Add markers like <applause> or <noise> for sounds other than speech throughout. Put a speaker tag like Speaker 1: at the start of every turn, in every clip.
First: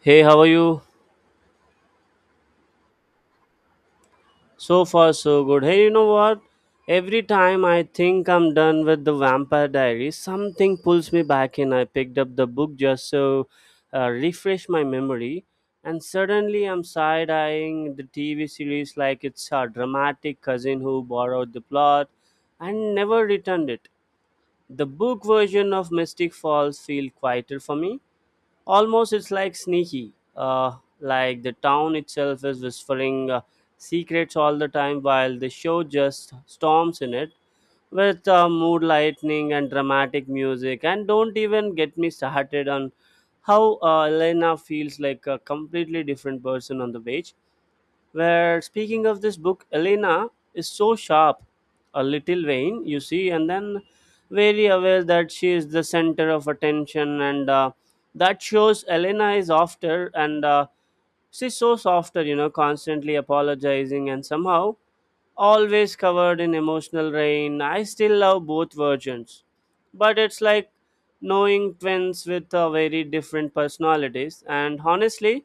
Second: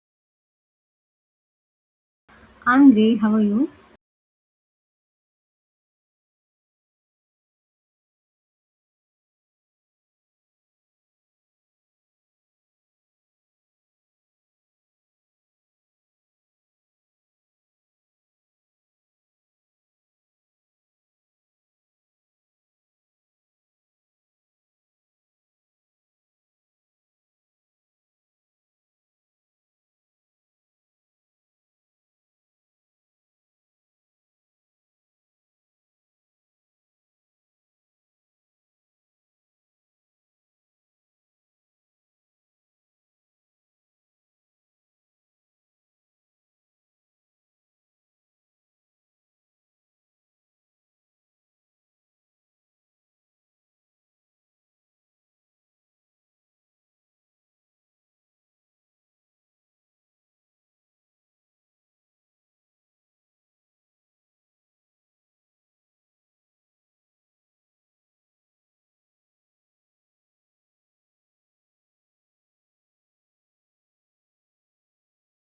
Speaker 1: Hey, how are you?
Speaker 2: I'm great, how are you?
Speaker 1: So far, so good. Hey, you know what? Every time I think I'm done with the Vampire Diaries, something pulls me back in. I picked up the book just so refresh my memory, and suddenly I'm side eyeing the TV series like it's a dramatic cousin who borrowed the plot and never returned it. The book version of Mystic Falls feel quieter for me. Almost it's like sneaky, like the town itself is whispering secrets all the time, while the show just storms in it with mood lightning and dramatic music. And don't even get me started on how Elena feels like a completely different person on the page. Where speaking of this book, Elena is so sharp, a little vain, you see, and then very aware that she is the center of attention, and that shows Elena is after and she's so softer, constantly apologizing and somehow always covered in emotional rain. I still love both versions, but it's like knowing twins with very different personalities. And honestly,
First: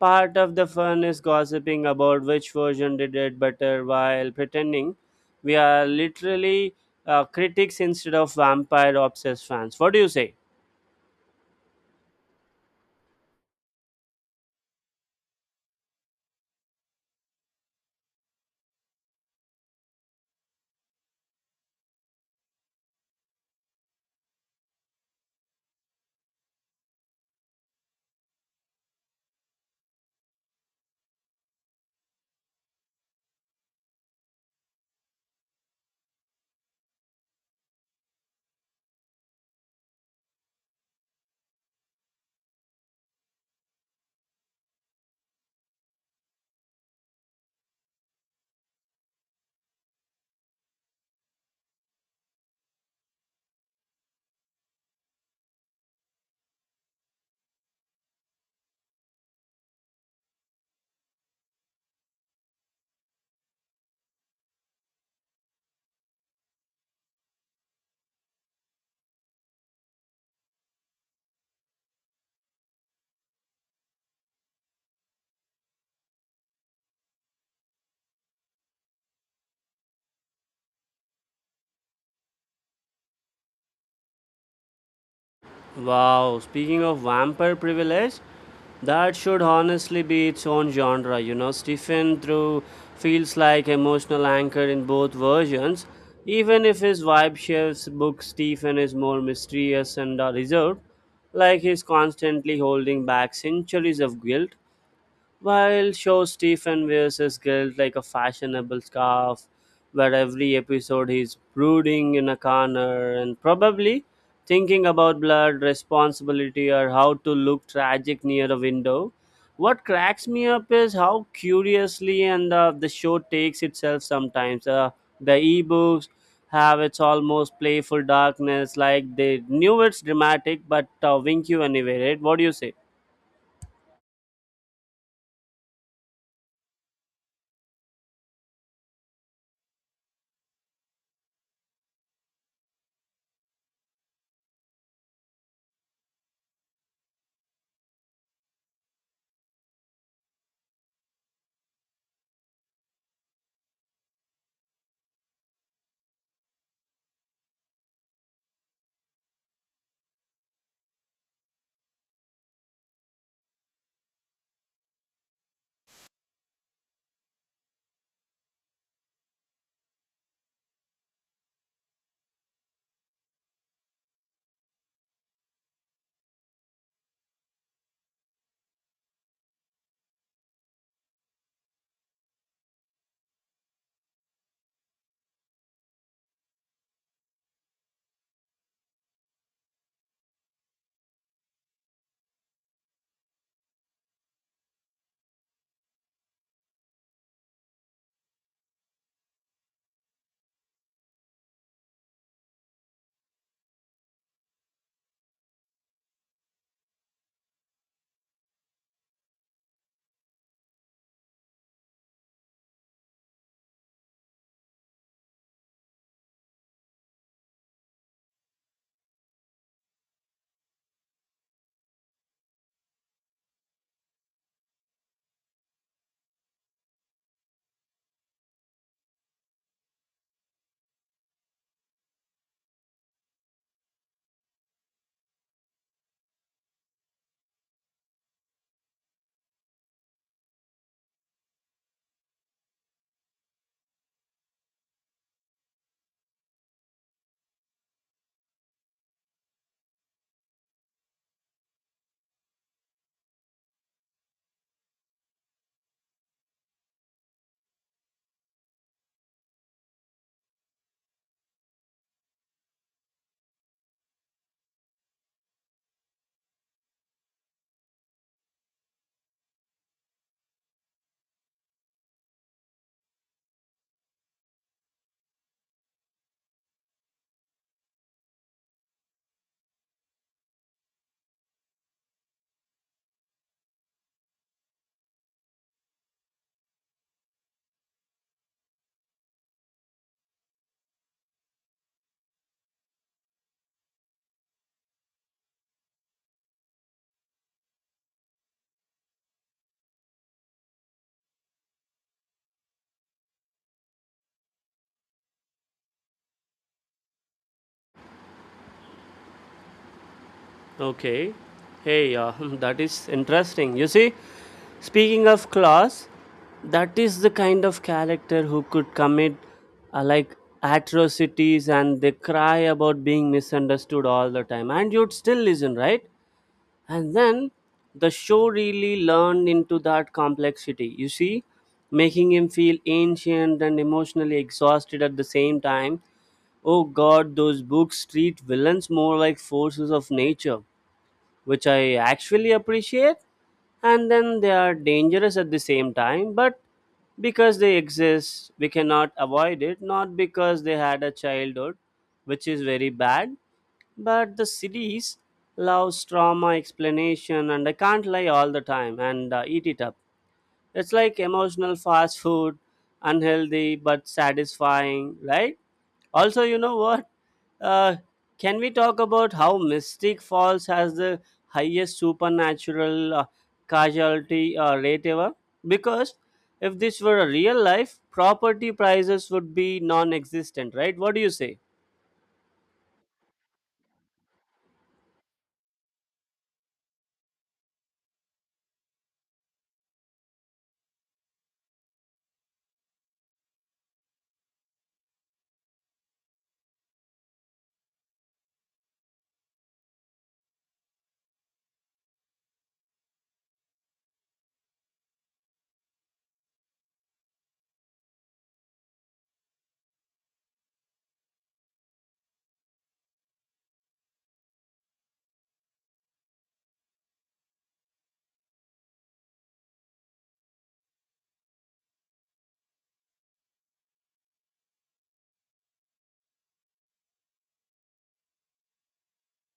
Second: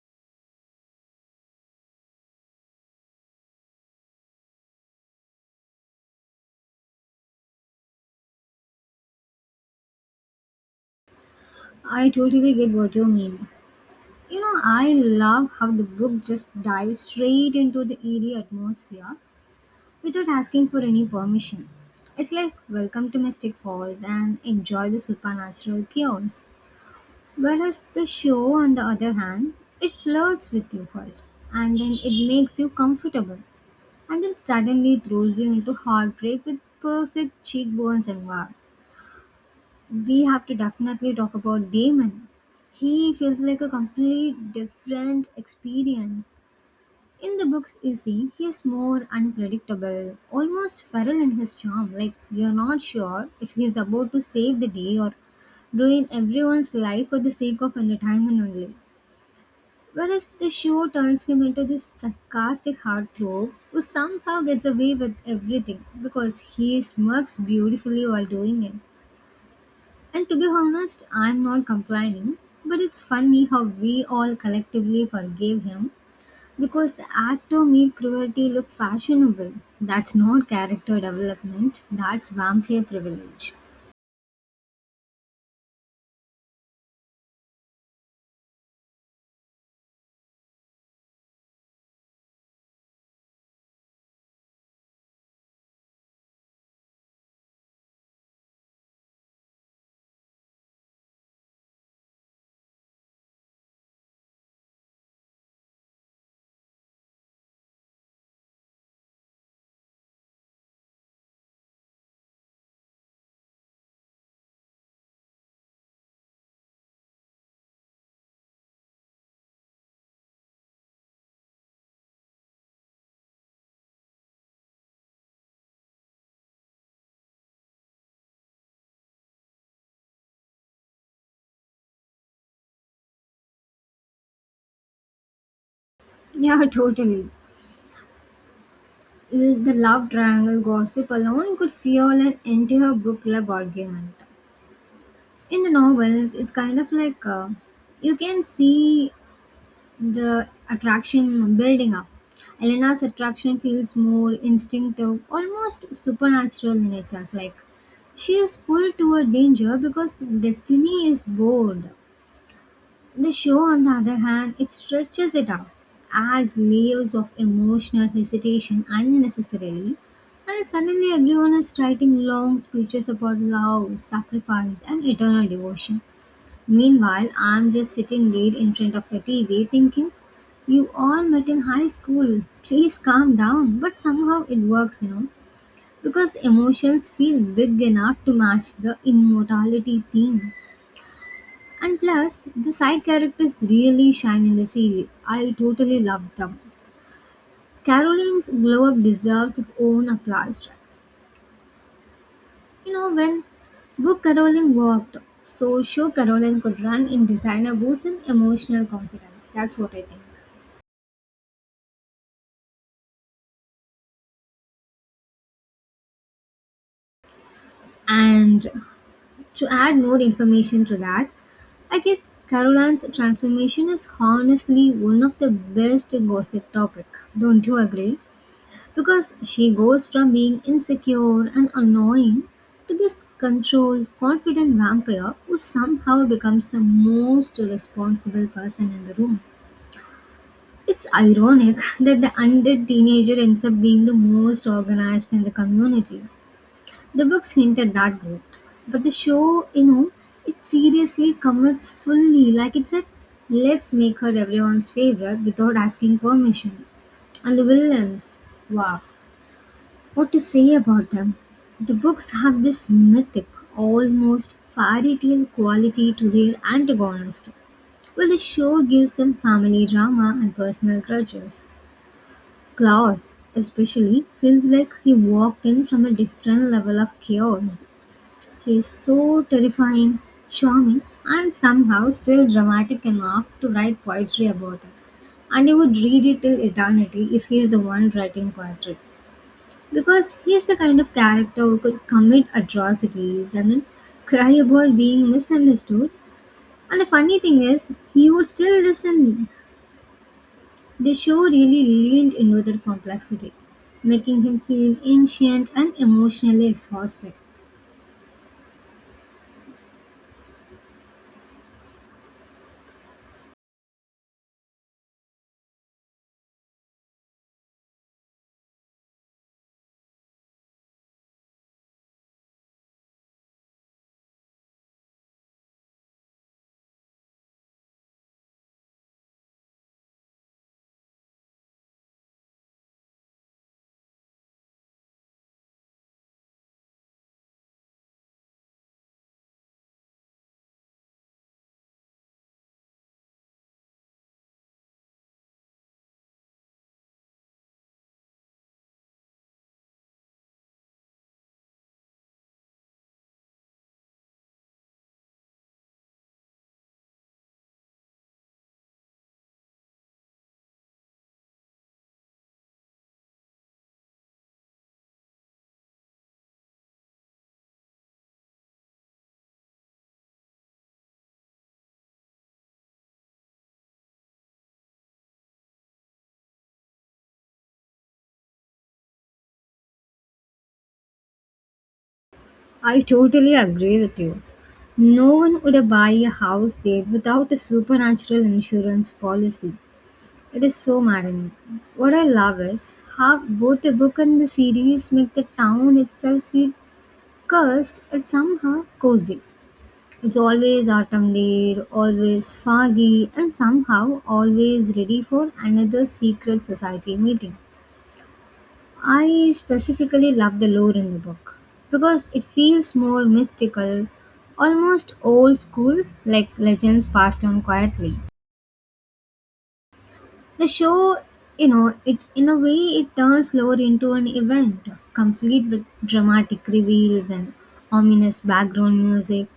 Speaker 1: part of the fun is gossiping about which version did it better while pretending we are literally critics instead of vampire obsessed fans. What do you say?
Speaker 2: I totally get what you mean. You know, I love how the book just dives straight into the eerie atmosphere without asking for any permission. It's like, welcome to Mystic Falls and enjoy the supernatural chaos. Whereas the show, on the other hand, it flirts with you first and then it makes you comfortable and then suddenly throws you into heartbreak with perfect cheekbones and war. We have to definitely talk about Damon. He feels like a complete different experience. In the books, you see, he is more unpredictable, almost feral in his charm. Like, you're not sure if he's about to save the day or ruin everyone's life for the sake of entertainment only. Whereas the show turns him into this sarcastic heartthrob who somehow gets away with everything because he smirks beautifully while doing it. And to be honest, I'm not complaining, but it's funny how we all collectively forgave him because the act of mere cruelty looked fashionable. That's not character development, that's vampire privilege.
Speaker 1: Wow, speaking of vampire privilege, that should honestly be its own genre. You know, Stephen through feels like emotional anchor in both versions. Even if his vibe shifts, book Stephen is more mysterious and reserved, like he's constantly holding back centuries of guilt. While show Stephen wears his guilt like a fashionable scarf, where every episode he's brooding in a corner and probably thinking about blood, responsibility, or how to look tragic near a window. What cracks me up is how curiously and the show takes itself sometimes. The ebooks have its almost playful darkness, like they knew it's dramatic, but wink you anyway, right? What do you say?
Speaker 2: Yeah, <laughs> totally. The love triangle gossip alone could fuel an entire book club argument. In the novels, it's kind of like you can see the attraction building up. Elena's attraction feels more instinctive, almost supernatural in itself. Like she is pulled toward danger because destiny is bored. The show, on the other hand, it stretches it out, adds layers of emotional hesitation unnecessarily, and suddenly everyone is writing long speeches about love, sacrifice, and eternal devotion. Meanwhile, I'm just sitting there in front of the TV thinking, you all met in high school, please calm down. But somehow it works, you know, because emotions feel big enough to match the immortality theme. And plus, the side characters really shine in the series. I totally love them. Caroline's glow up deserves its own applause track. You know, when Book Caroline worked, so show Caroline could run in designer boots and emotional confidence. That's what I think. And to add more information to that, I guess Caroline's transformation is honestly one of the best gossip topic. Don't you agree? Because she goes from being insecure and annoying to this controlled, confident vampire who somehow becomes the most responsible person in the room. It's ironic <laughs> that the undead teenager ends up being the most organized in the community. The books hint at that growth, but the show, you know, it seriously commits fully. Like it said, let's make her everyone's favorite without asking permission. And the villains, wow, what to say about them? The books have this mythic, almost fairy tale quality to their antagonist, while the show gives them family drama and personal grudges. Klaus, especially, feels like he walked in from a different level of chaos. He's so terrifying, charming, and somehow still dramatic enough to write poetry about it. And he would read it till eternity if he is the one writing poetry. Because he is the kind of character who could commit atrocities and then cry about being misunderstood. And the funny thing is, he would still listen. The show really leaned into their complexity, making him feel ancient and emotionally exhausted.
Speaker 1: Okay. Hey, <laughs> that is interesting. You see, speaking of class, that is the kind of character who could commit like atrocities and they cry about being misunderstood all the time, and you'd still listen, right? And then the show really learned into that complexity. You see, making him feel ancient and emotionally exhausted at the same time. Oh God, those books treat villains more like forces of nature, which I actually appreciate, and then they are dangerous at the same time, but because they exist, we cannot avoid it, not because they had a childhood, which is very bad, but the series loves trauma explanation, and I can't lie all the time and eat it up. It's like emotional fast food, unhealthy but satisfying, right? Also, you know what? Uh, can we talk about how Mystic Falls has the highest supernatural casualty rate ever? Because if this were a real life, property prices would be non existent, right? What do you say?
Speaker 2: I totally agree with you. No one would buy a house there without a supernatural insurance policy. It is so maddening. What I love is how both the book and the series make the town itself feel cursed and somehow cozy. It's always autumn there, always foggy, and somehow always ready for another secret society meeting. I specifically love the lore in the book because it feels more mystical, almost old school, like legends passed on quietly. The show, you know, it in a way it turns lore into an event, complete with dramatic reveals and ominous background music.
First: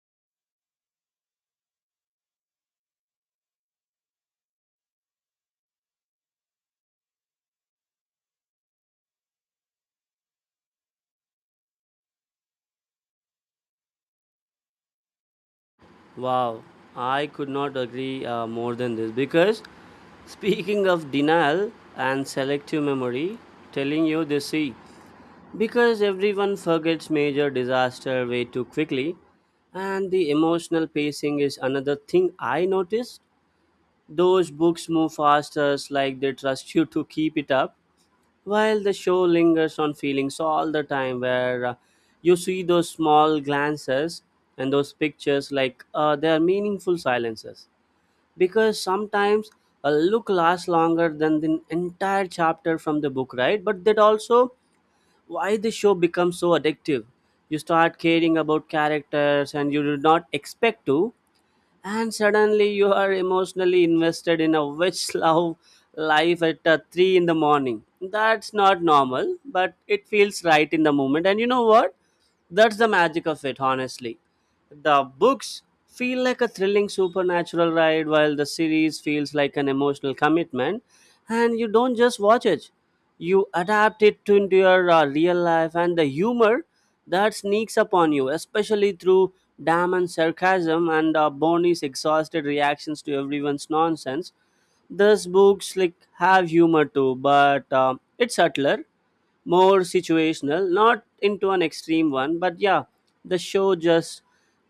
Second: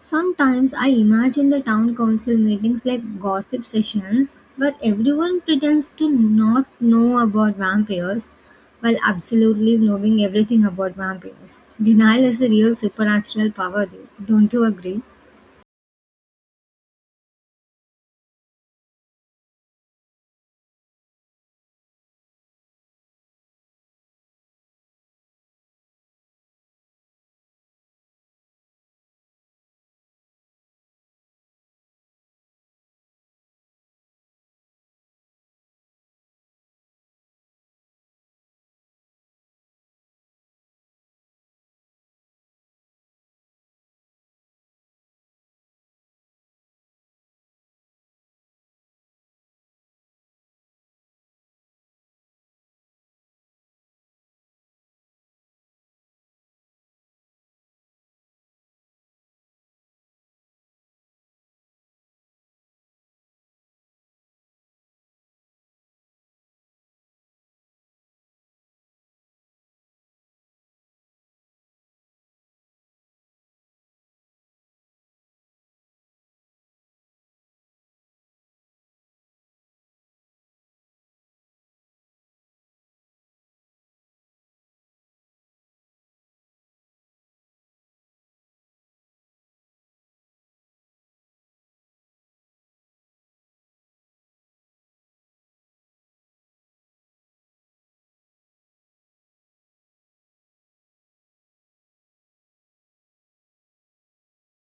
Speaker 2: Sometimes I imagine the town council meetings like gossip sessions where everyone pretends to not know about vampires while absolutely knowing everything about vampires. Denial is a real supernatural power there. Don't you agree?
Speaker 1: Wow, I could not agree more than this, because speaking of denial and selective memory, telling you this see. Because everyone forgets major disaster way too quickly, and the emotional pacing is another thing I noticed. Those books move faster, like they trust you to keep it up, while the show lingers on feelings all the time, where you see those small glances and those pictures like they are meaningful silences. Because sometimes a look lasts longer than the entire chapter from the book, right? But that also why the show becomes so addictive. You start caring about characters and you do not expect to, and suddenly you are emotionally invested in a witch <laughs> love life at 3 in the morning. That's not normal, but it feels right in the moment. And you know what? That's the magic of it, honestly. The books feel like a thrilling supernatural ride, while the series feels like an emotional commitment. And you don't just watch it, you adapt it to into your real life, and the humor that sneaks upon you, especially through Damon's sarcasm and Bonnie's exhausted reactions to everyone's nonsense. These books like have humor too, but it's subtler, more situational, not into an extreme one, but yeah, the show just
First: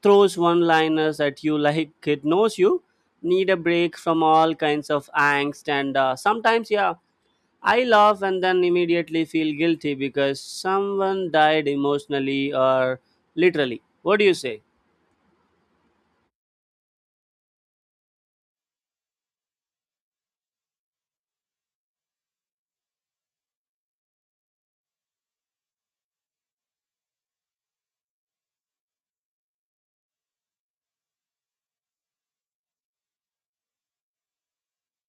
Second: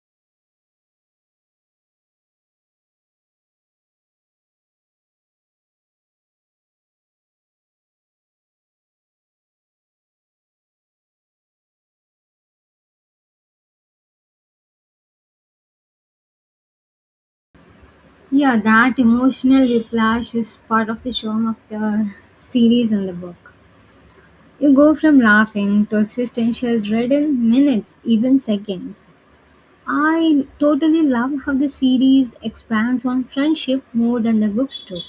Speaker 1: throws one liners at you like it knows you need a break from all kinds of angst and sometimes yeah I laugh and then immediately feel guilty because someone died emotionally or literally. What do you say?
Speaker 2: Yeah, that emotional whiplash is part of the charm of the series and the book. You go from laughing to existential dread in minutes, even seconds. I totally love how the series expands on friendship more than the books do.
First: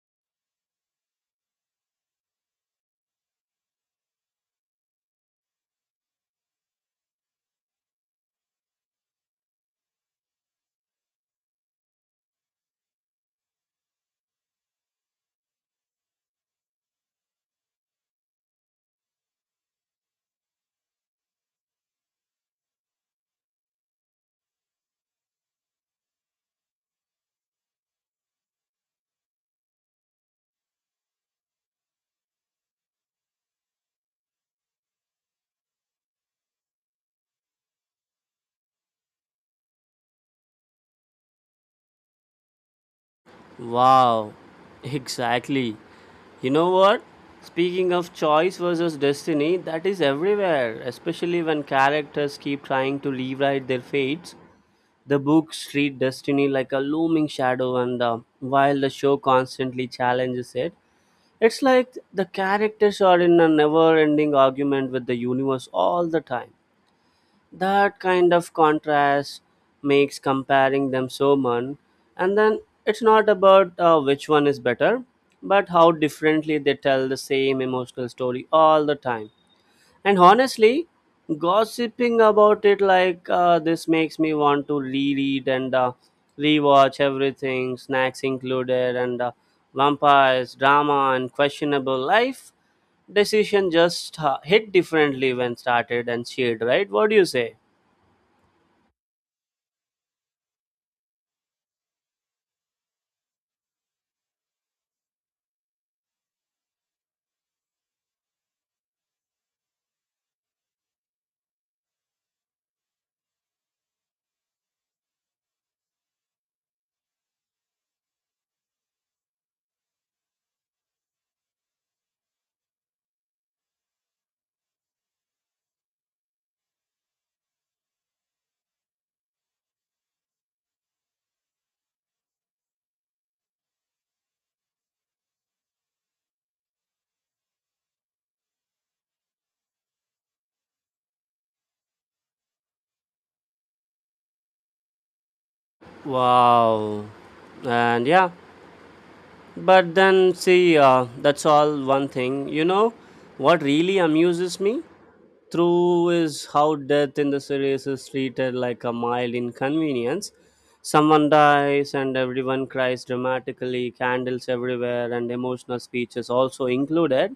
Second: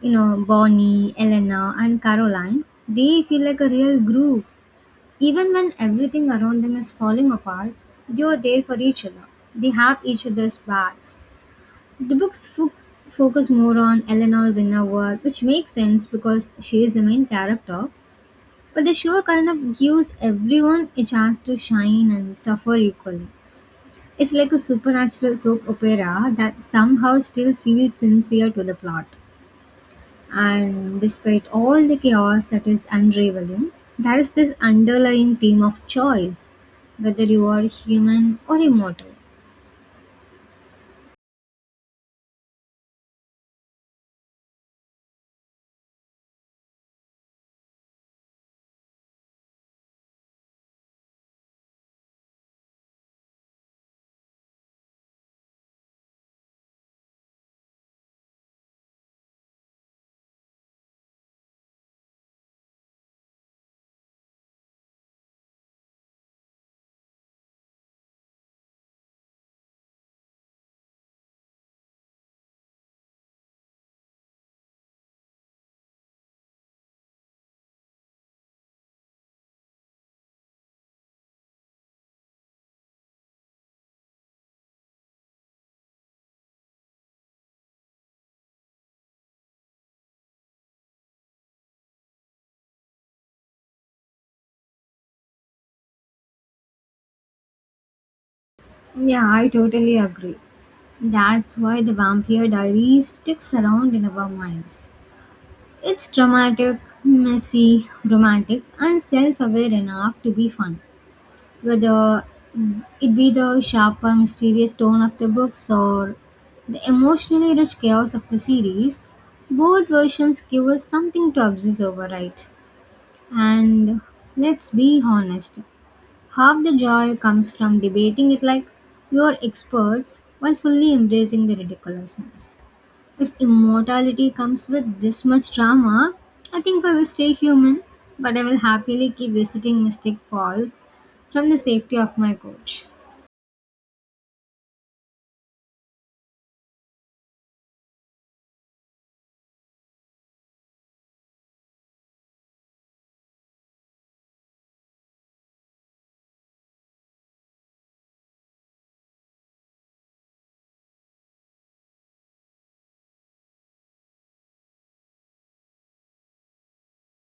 Speaker 2: You know, Bonnie, Elena, and Caroline, they feel like a real group. Even when everything around them is falling apart, they are there for each other. They have each other's backs. The books focus more on Eleanor's inner world, which makes sense because she is the main character. But the show kind of gives everyone a chance to shine and suffer equally. It's like a supernatural soap opera that somehow still feels sincere to the plot. And despite all the chaos that is unraveling, there is this underlying theme of choice, whether you are human or immortal.
Speaker 1: Wow, exactly. You know what? Speaking of choice versus destiny, that is everywhere, especially when characters keep trying to rewrite their fates. The books treat destiny like a looming shadow, and while the show constantly challenges it, it's like the characters are in a never ending argument with the universe all the time. That kind of contrast makes comparing them so much, and then it's not about which one is better, but how differently they tell the same emotional story all the time. And honestly, gossiping about it like this makes me want to reread and rewatch everything, snacks included, and vampires drama and questionable life decision just hit differently when started and shared, right? What do you say?
Speaker 2: Yeah, I totally agree. That's why the Vampire Diaries sticks around in our minds. It's dramatic, messy, romantic, and self aware enough to be fun. Whether it be the sharper, mysterious tone of the books or the emotionally rich chaos of the series, both versions give us something to obsess over, right? And let's be honest, half the joy comes from debating it like you're experts while fully embracing the ridiculousness. If immortality comes with this much drama, I think I will stay human, but I will happily keep visiting Mystic Falls from the safety of my couch.
Speaker 1: Wow. And yeah, but then see, that's all one thing. You know, what really amuses me through is how death in the series is treated like a mild inconvenience. Someone dies and everyone cries dramatically, candles everywhere, and emotional speeches also included.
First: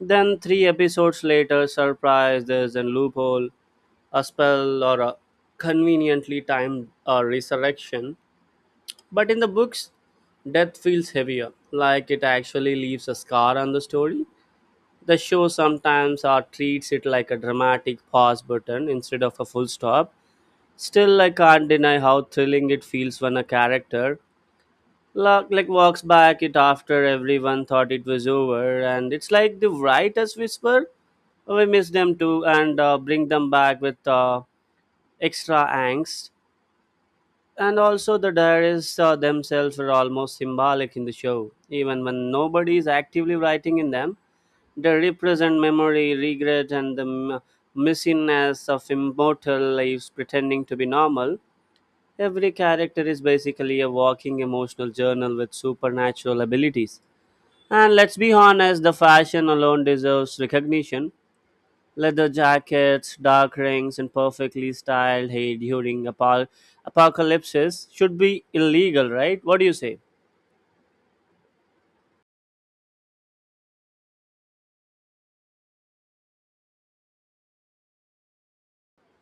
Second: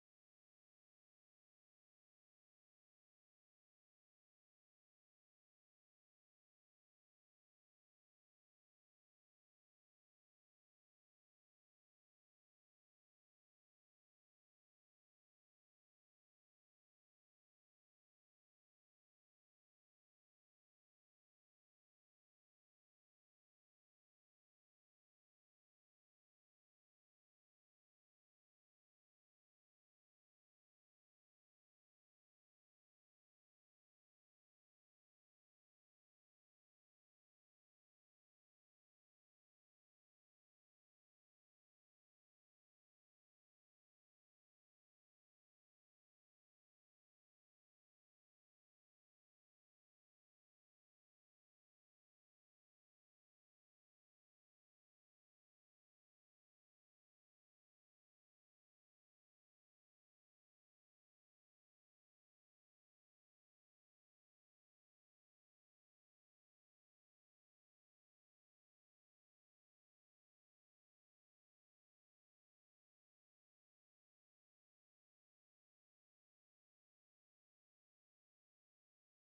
Speaker 1: Then, three episodes later, surprise, there's a loophole, a spell, or a conveniently timed resurrection. But in the books, death feels heavier, like it actually leaves a scar on the story. The show sometimes treats it like a dramatic pause button instead of a full stop. Still, I can't deny how thrilling it feels when a character like walks back it after everyone thought it was over, and it's like the writers whisper, "We miss them too," and bring them back with extra angst. And also, the diaries themselves are almost symbolic in the show. Even when nobody is actively writing in them, they represent memory, regret, and the messiness of immortal lives pretending to be normal. Every character is basically a walking emotional journal with supernatural abilities. And let's be honest, the fashion alone deserves recognition. Leather jackets, dark rings, and perfectly styled hair during apocalypses should be illegal, right? What do you say?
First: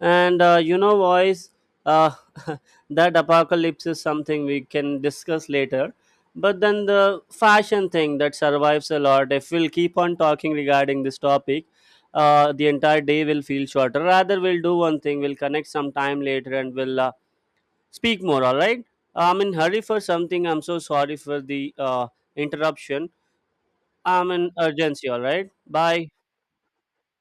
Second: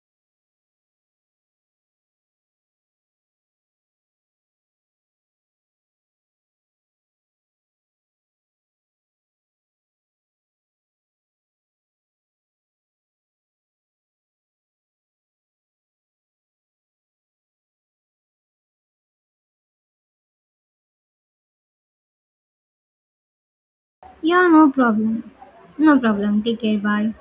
Speaker 1: And you know, boys, uh, <laughs> that apocalypse is something we can discuss later. But then the fashion thing that survives a lot, if we'll keep on talking regarding this topic, the entire day will feel shorter. Rather, we'll do one thing, we'll connect some time later and we'll speak more, all right? I'm in hurry for something. I'm so sorry for the interruption. I'm
Speaker 2: Yeah,
Speaker 1: in
Speaker 2: no
Speaker 1: urgency,
Speaker 2: problem.
Speaker 1: all right?
Speaker 2: No
Speaker 1: Bye.
Speaker 2: problem. Take care. Bye.